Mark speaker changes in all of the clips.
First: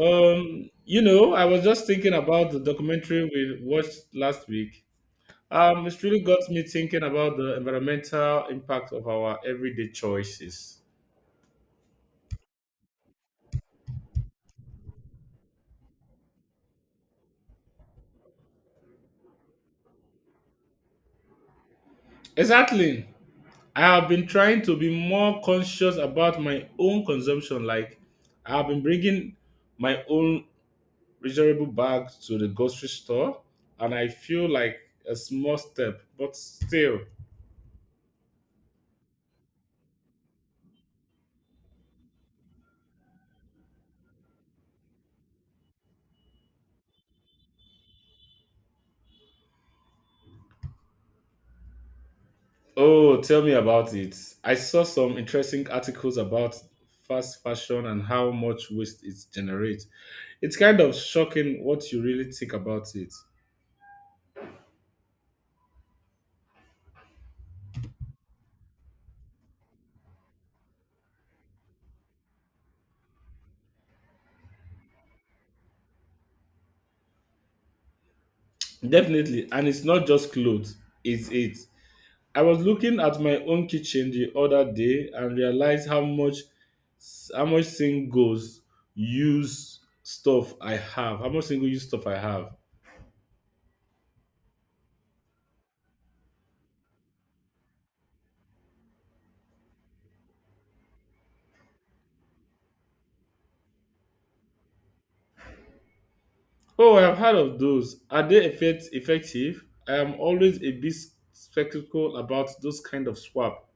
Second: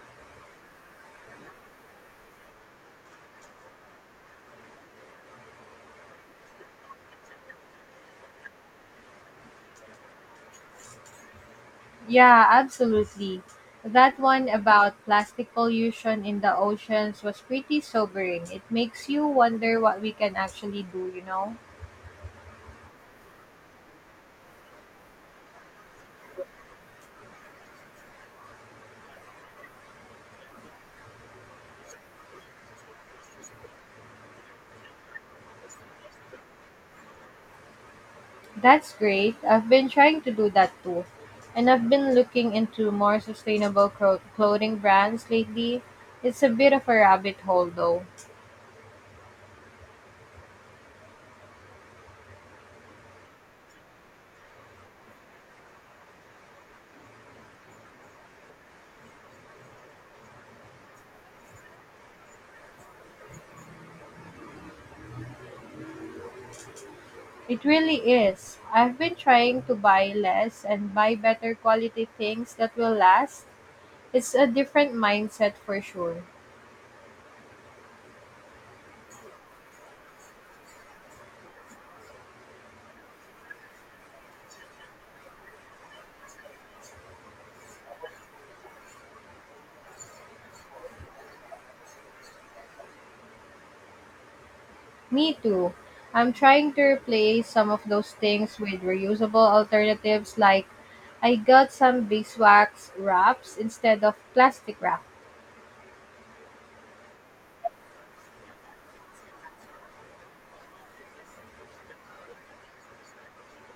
Speaker 1: I was just thinking about the documentary we watched last week. It's really got me thinking about the environmental impact of our everyday choices.
Speaker 2: Yeah, absolutely. That one about plastic pollution in the oceans was pretty sobering. It makes you wonder what we can actually do, you know?
Speaker 1: Exactly. I have been trying to be more conscious about my own consumption. Like, I have been bringing my own reusable bag to the grocery store, and I feel like a small step, but still.
Speaker 2: That's great. I've been trying to do that too. And I've been looking into more sustainable clothing brands lately. It's a bit of a rabbit hole though.
Speaker 1: Oh, tell me about it. I saw some interesting articles about fast fashion and how much waste it generates. It's kind of shocking what you really think about it.
Speaker 2: It really is. I've been trying to buy less and buy better quality things that will last. It's a different mindset for sure.
Speaker 1: Definitely, and it's not just clothes, it's it. I was looking at my own kitchen the other day and realized how much single use stuff I have. How much single use stuff I have.
Speaker 2: Me too. I'm trying to replace some of those things with reusable alternatives, like I got some beeswax wraps instead of plastic wrap.
Speaker 1: Oh, I've heard of those. Are they effective? I am always a bit skeptical about those kind of swap.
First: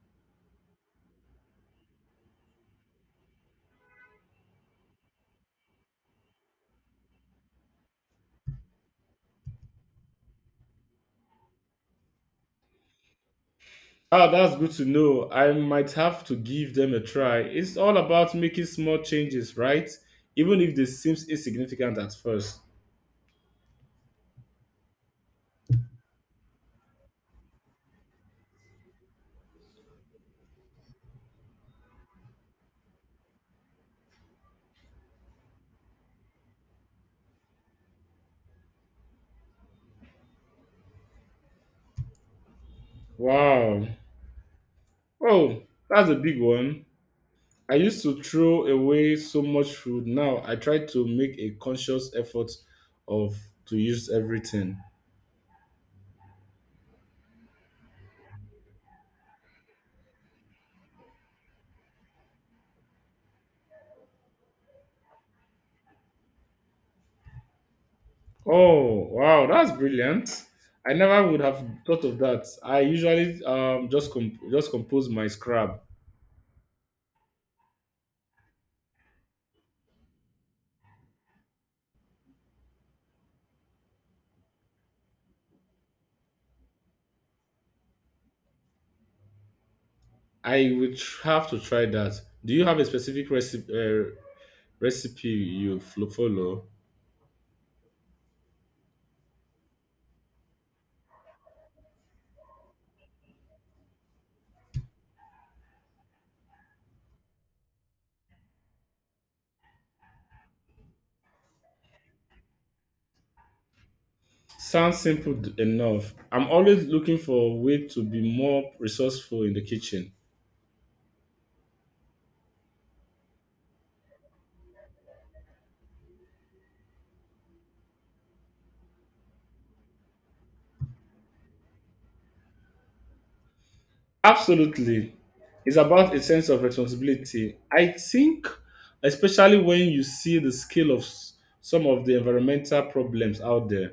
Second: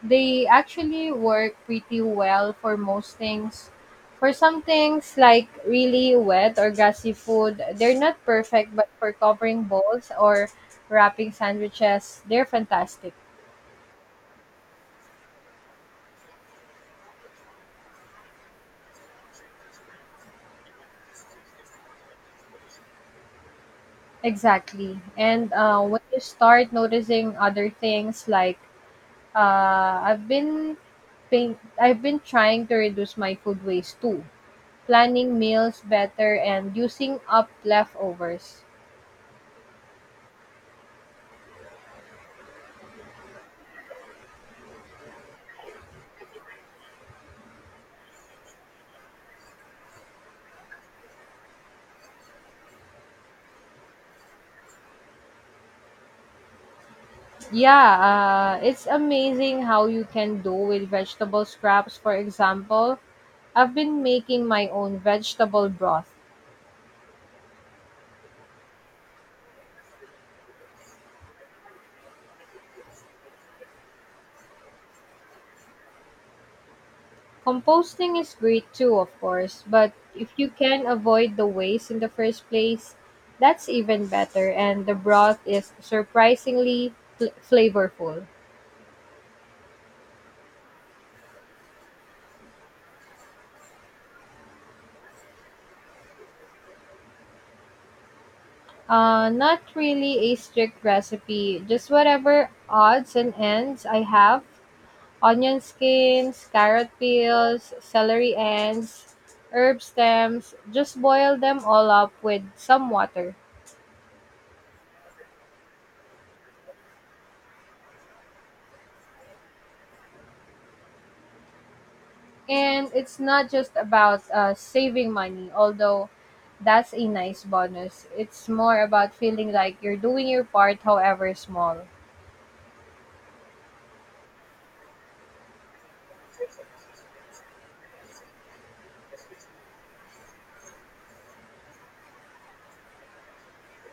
Speaker 2: They actually work pretty well for most things. For some things like really wet or gassy food, they're not perfect, but for covering bowls or wrapping sandwiches, they're fantastic.
Speaker 1: Ah, that's good to know. I might have to give them a try. It's all about making small changes, right? Even if they seems insignificant at first.
Speaker 2: Exactly. And when you start noticing other things like I've been Paint. I've been trying to reduce my food waste too, planning meals better and using up leftovers.
Speaker 1: Wow. Oh, that's a big one. I used to throw away so much food. Now I try to make a conscious effort of to use everything.
Speaker 2: Yeah, it's amazing how you can do with vegetable scraps. For example, I've been making my own vegetable broth.
Speaker 1: Oh, wow, that's brilliant. I never would have thought of that. I usually just compose my scrap.
Speaker 2: Composting is great too, of course, but if you can avoid the waste in the first place, that's even better, and the broth is surprisingly flavorful.
Speaker 1: Have to try that. Do you have a specific recipe you follow?
Speaker 2: Not really a strict recipe, just whatever odds and ends I have: onion skins, carrot peels, celery ends, herb stems. Just boil them all up with some water.
Speaker 1: Sounds simple enough. I'm always looking for a way to be more resourceful in the kitchen.
Speaker 2: And it's not just about saving money, although that's a nice bonus. It's more about feeling like you're doing your part, however small.
Speaker 1: Absolutely. It's about a sense of responsibility. I think, especially when you see the scale of some of the environmental problems out there.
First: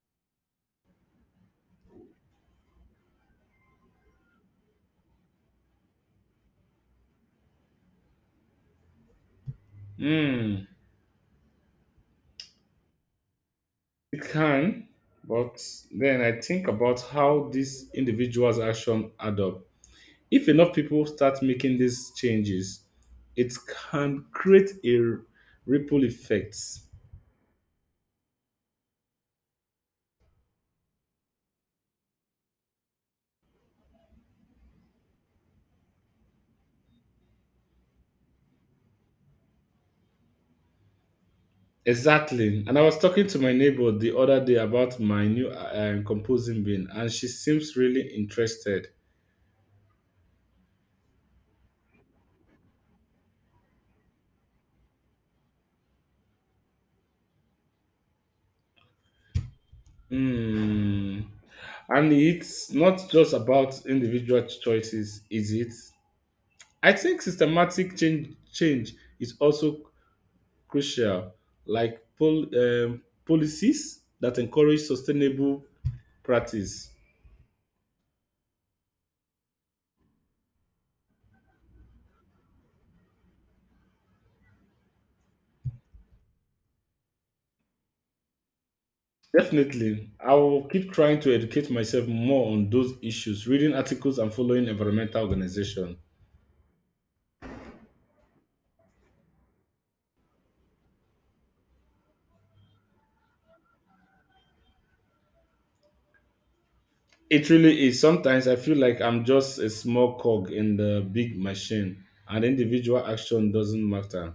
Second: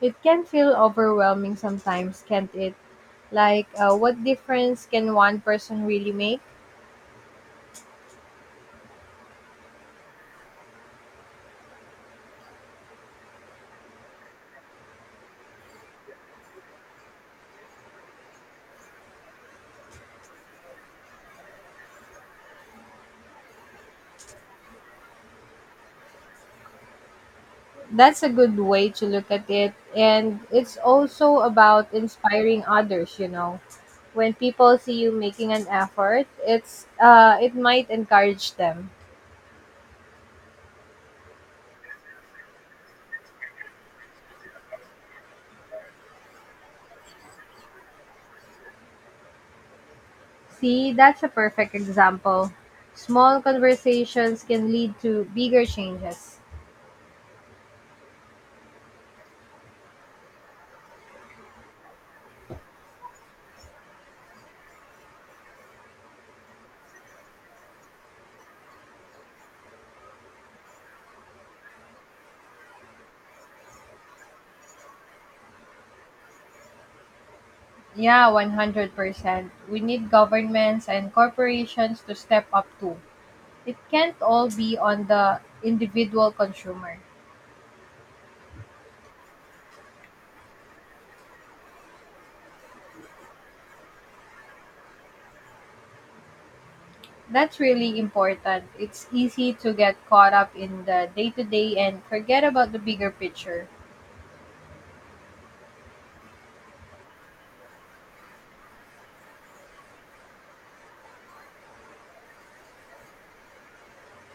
Speaker 2: It can feel overwhelming sometimes, can't it? Like, what difference can one person really make?
Speaker 1: Hmm, it can, but then I think about how these individuals' action add up. If enough people start making these changes, it can create a ripple effect.
Speaker 2: That's a good way to look at it. And it's also about inspiring others, you know. When people see you making an effort, it might encourage them.
Speaker 1: Exactly. And I was talking to my neighbor the other day about my new composing bin, and she seems really interested.
Speaker 2: See, that's a perfect example. Small conversations can lead to bigger changes.
Speaker 1: Hmm. And it's not just about individual choices, is it? I think systematic change is also crucial, like policies that encourage sustainable practice.
Speaker 2: Yeah, 100%. We need governments and corporations to step up too. It can't all be on the individual consumer.
Speaker 1: Definitely, I will keep trying to educate myself more on those issues, reading articles and following environmental organizations.
Speaker 2: That's really important. It's easy to get caught up in the day to day and forget about the bigger picture.
Speaker 1: It really is. Sometimes I feel like I'm just a small cog in the big machine, and individual action doesn't matter.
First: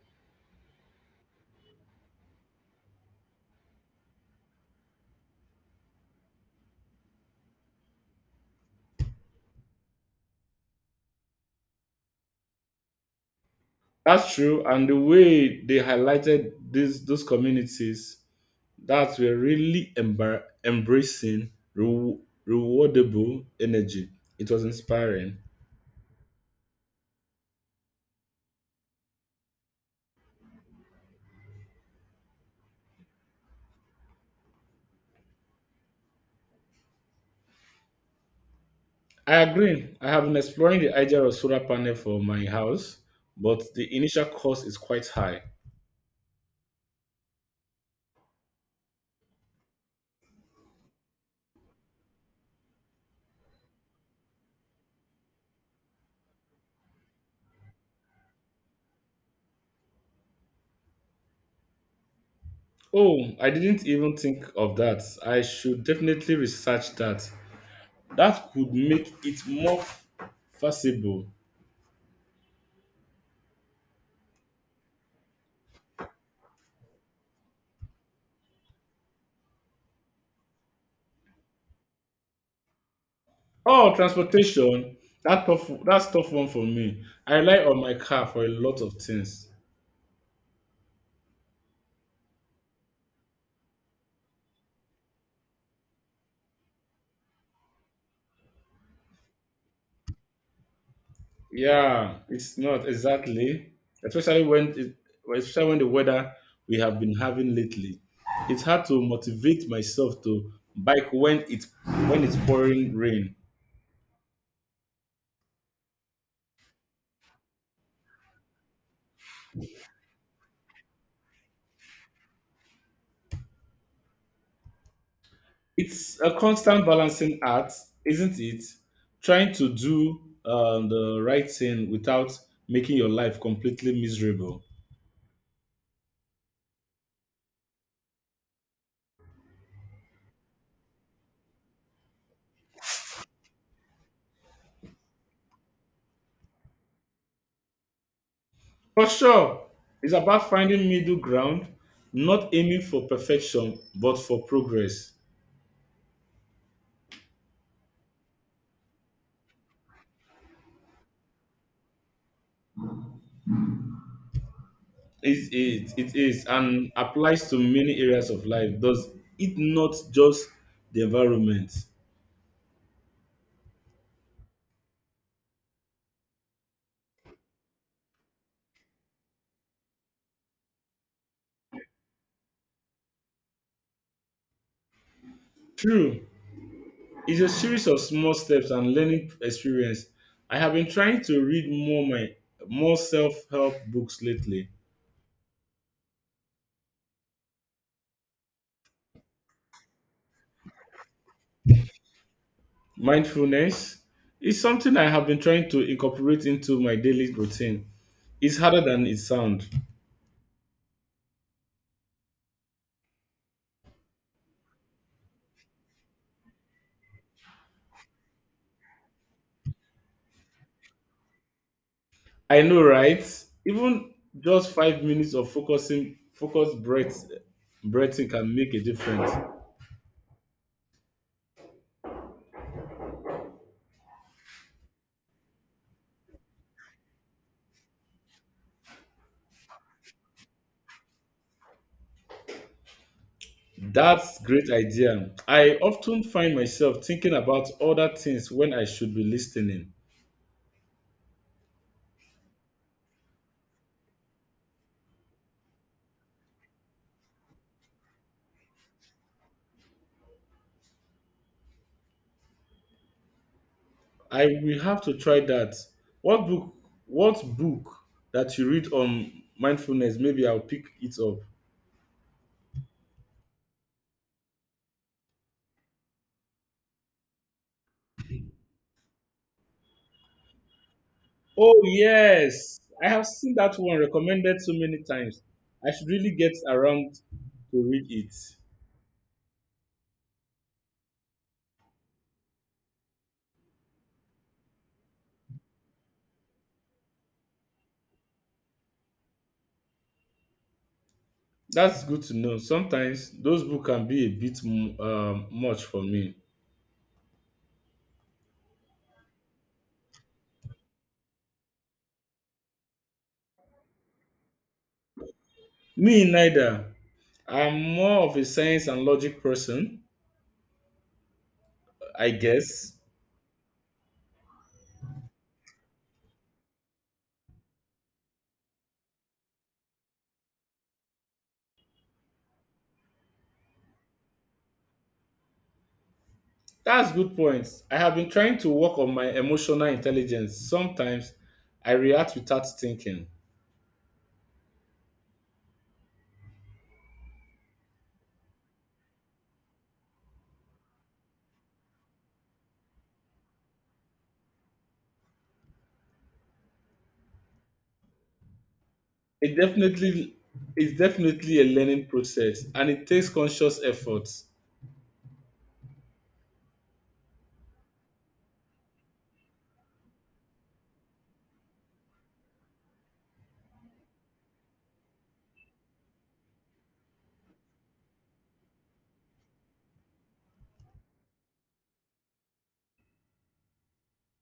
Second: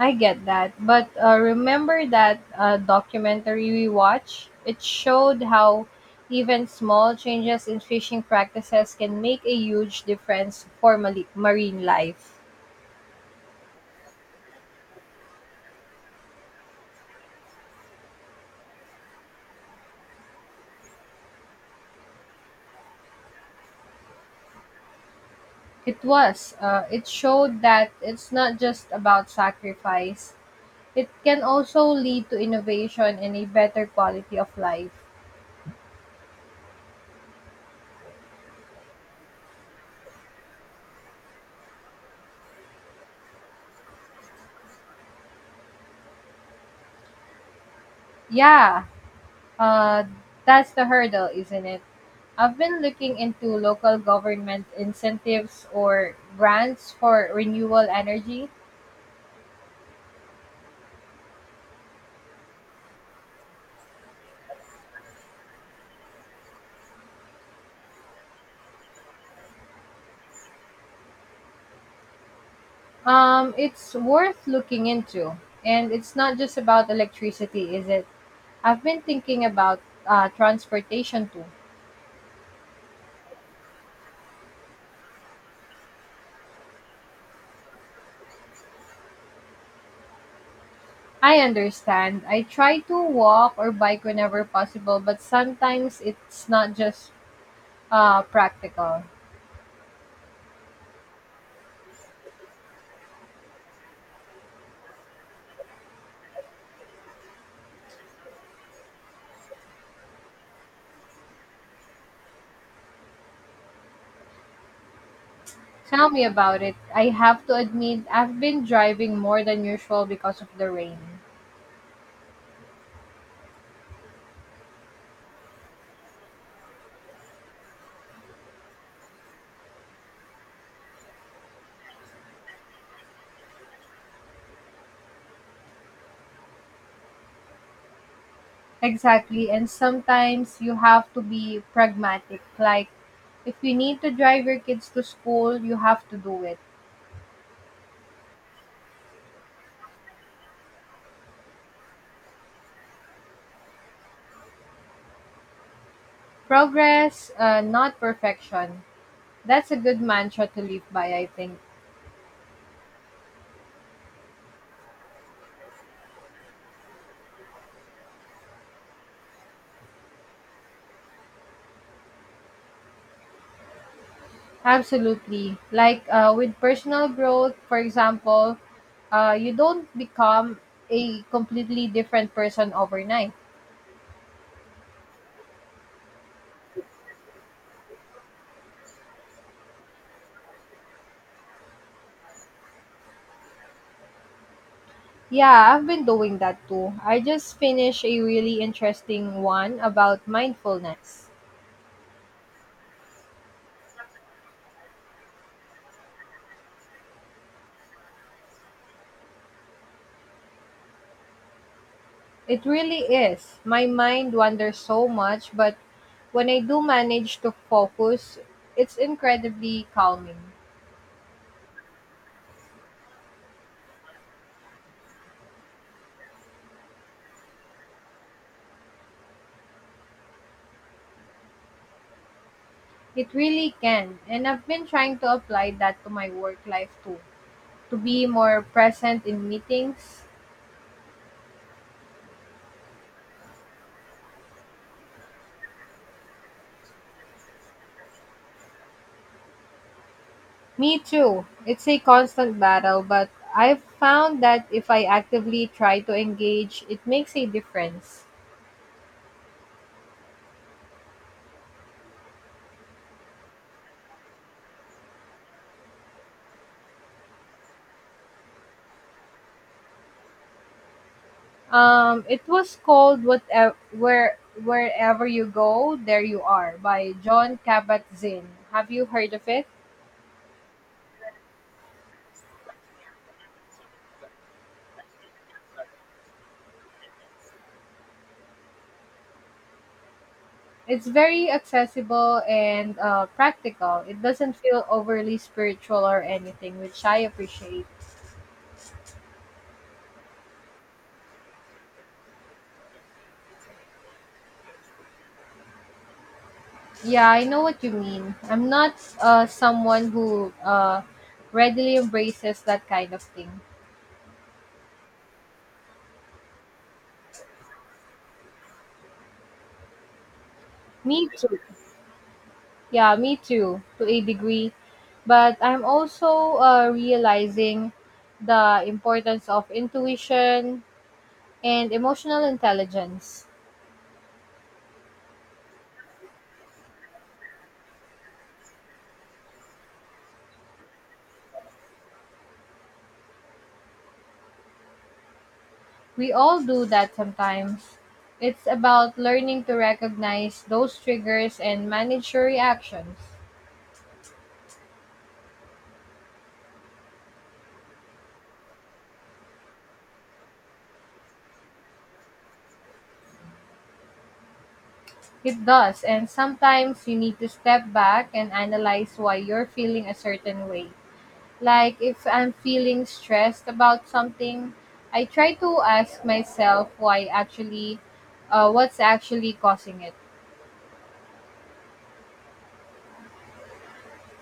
Speaker 2: I get that. But remember that documentary we watched? It showed how even small changes in fishing practices can make a huge difference for marine life.
Speaker 1: That's true, and the way they highlighted these those communities that were really embracing re- rewardable energy. It was inspiring.
Speaker 2: It was. It showed that it's not just about sacrifice, it can also lead to innovation and a better quality of life.
Speaker 1: I agree. I have been exploring the idea of solar panel for my house, but the initial cost is quite high.
Speaker 2: Yeah, Uh, that's the hurdle, isn't it? I've been looking into local government incentives or grants for renewable energy.
Speaker 1: Oh, I didn't even think of that. I should definitely research that. That could make it more feasible.
Speaker 2: It's worth looking into. And it's not just about electricity, is it? I've been thinking about transportation too.
Speaker 1: Oh, transportation. That's tough one for me. I rely on my car for a lot of things.
Speaker 2: I understand. I try to walk or bike whenever possible, but sometimes it's not just practical.
Speaker 1: Yeah, it's not exactly, especially when it, especially when the weather we have been having lately. It's hard to motivate myself to bike when it's pouring rain.
Speaker 2: Tell me about it. I have to admit, I've been driving more than usual because of the rain.
Speaker 1: It's a constant balancing act, isn't it? Trying to do the right thing without making your life completely miserable.
Speaker 2: Exactly, and sometimes you have to be pragmatic. Like, if you need to drive your kids to school, you have to do it.
Speaker 1: For sure, it's about finding middle ground, not aiming for perfection but for progress.
Speaker 2: Progress, not perfection. That's a good mantra to live by, I think.
Speaker 1: It is and applies to many areas of life. Does it not just the environment?
Speaker 2: Absolutely. Like, with personal growth, for example, you don't become a completely different person overnight.
Speaker 1: True, it's a series of small steps and learning experience. I have been trying to read more my more self-help books lately.
Speaker 2: Yeah, I've been doing that too. I just finished a really interesting one about mindfulness.
Speaker 1: Mindfulness is something I have been trying to incorporate into my daily routine. It's harder than it sounds.
Speaker 2: It really is. My mind wanders so much, but when I do manage to focus, it's incredibly calming.
Speaker 1: I know, right? Even just 5 minutes of breathing can make a difference.
Speaker 2: It really can. And I've been trying to apply that to my work life too, to be more present in meetings.
Speaker 1: That's great idea. I often find myself thinking about other things when I should be listening.
Speaker 2: Me too. It's a constant battle, but I've found that if I actively try to engage, it makes a difference.
Speaker 1: I will have to try that. What book what book that you read on mindfulness? Maybe I'll pick it up.
Speaker 2: It was called Whatever, Wherever You Go, There You Are by John Kabat-Zinn. Have you heard of it?
Speaker 1: Oh yes. I have seen that one recommended so many times. I should really get around to read it.
Speaker 2: It's very accessible and practical. It doesn't feel overly spiritual or anything, which I appreciate.
Speaker 1: That's good to know. Sometimes those books can be a bit much for me.
Speaker 2: Yeah, I know what you mean. I'm not someone who readily embraces that kind of thing.
Speaker 1: Me neither. I'm more of a science and logic person,
Speaker 2: Me too.
Speaker 1: I guess.
Speaker 2: Yeah, me too, to a degree. But I'm also realizing the importance of intuition and emotional intelligence.
Speaker 1: That's good point. I have been trying to work on my emotional intelligence. Sometimes I react without thinking.
Speaker 2: We all do that sometimes. It's about learning to recognize those triggers and manage your reactions.
Speaker 1: It definitely it's definitely a learning process and it takes conscious effort.
Speaker 2: It does, and sometimes you need to step back and analyze why you're feeling a certain way. Like if I'm feeling stressed about something, I try to ask myself why actually, what's actually causing it.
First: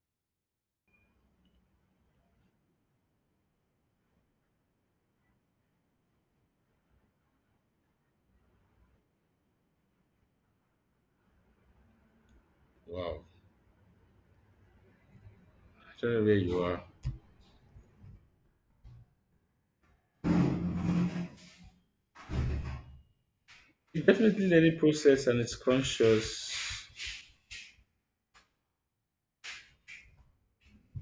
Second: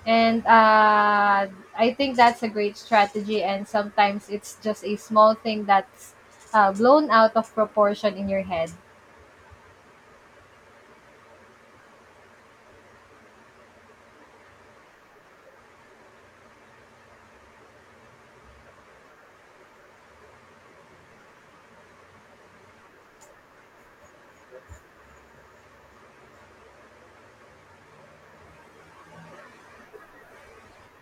Speaker 2: And I think that's a great strategy. And sometimes it's just a small thing that's blown out of proportion in your head.
Speaker 1: Wow. I don't know where you are. It's definitely learning process and it's conscious.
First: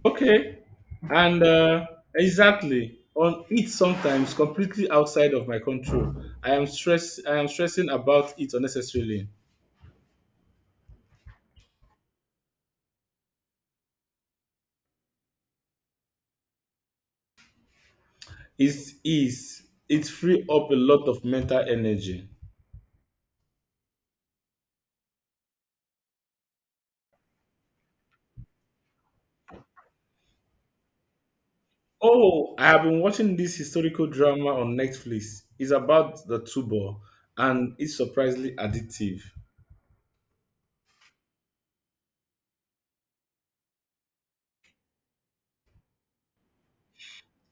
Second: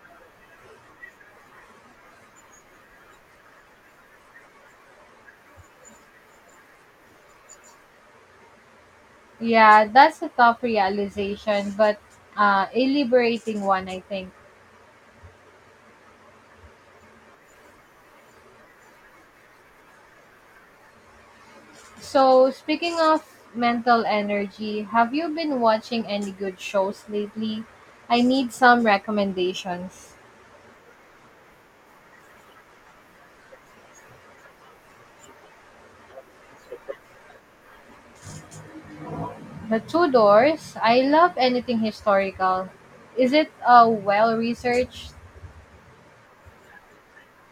Speaker 1: Okay. And exactly on it sometimes completely outside of my control. I am stressing about it unnecessarily.
Speaker 2: Yeah, that's a tough realization, but a liberating one, I think.
Speaker 1: It's is it free up a lot of mental energy.
Speaker 2: So, speaking of mental energy, have you been watching any good shows lately? I need some recommendations.
Speaker 1: Oh, I have been watching this historical drama on Netflix. It's about the Tudor and it's surprisingly addictive.
Speaker 2: The Tudors, I love anything historical. Is it well researched?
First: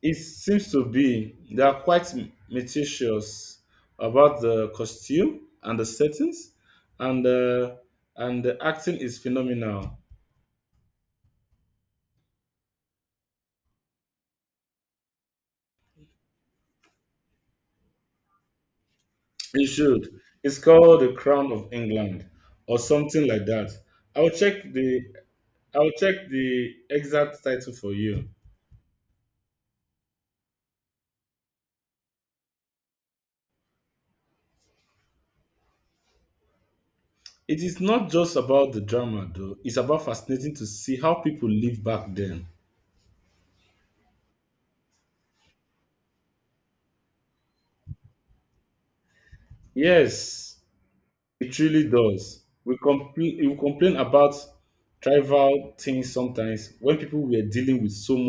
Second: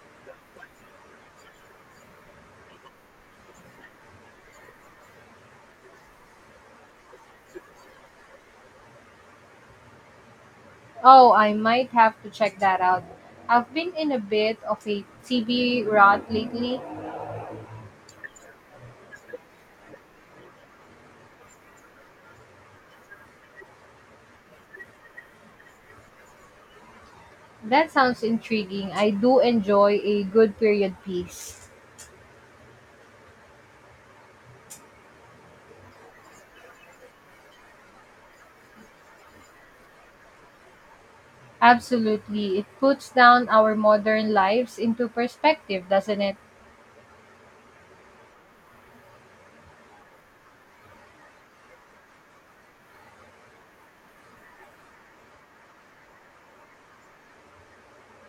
Speaker 1: It seems to be they are quite meticulous about the costume and the settings, and uh, and the acting is phenomenal.
Speaker 2: Oh, I might have to check that out. I've been in a bit of a TV rut lately.
Speaker 1: You should. It's called the Crown of England or something like that. I'll check the I'll check the exact title
Speaker 2: That
Speaker 1: for
Speaker 2: sounds
Speaker 1: you.
Speaker 2: intriguing. I do enjoy a good period piece.
Speaker 1: It is not just about the drama though. It's about fascinating to see how people live back then.
Speaker 2: Absolutely. It puts down our modern lives into perspective, doesn't it?
Speaker 1: Yes, it really does. We complain about trivial things sometimes when people were dealing with so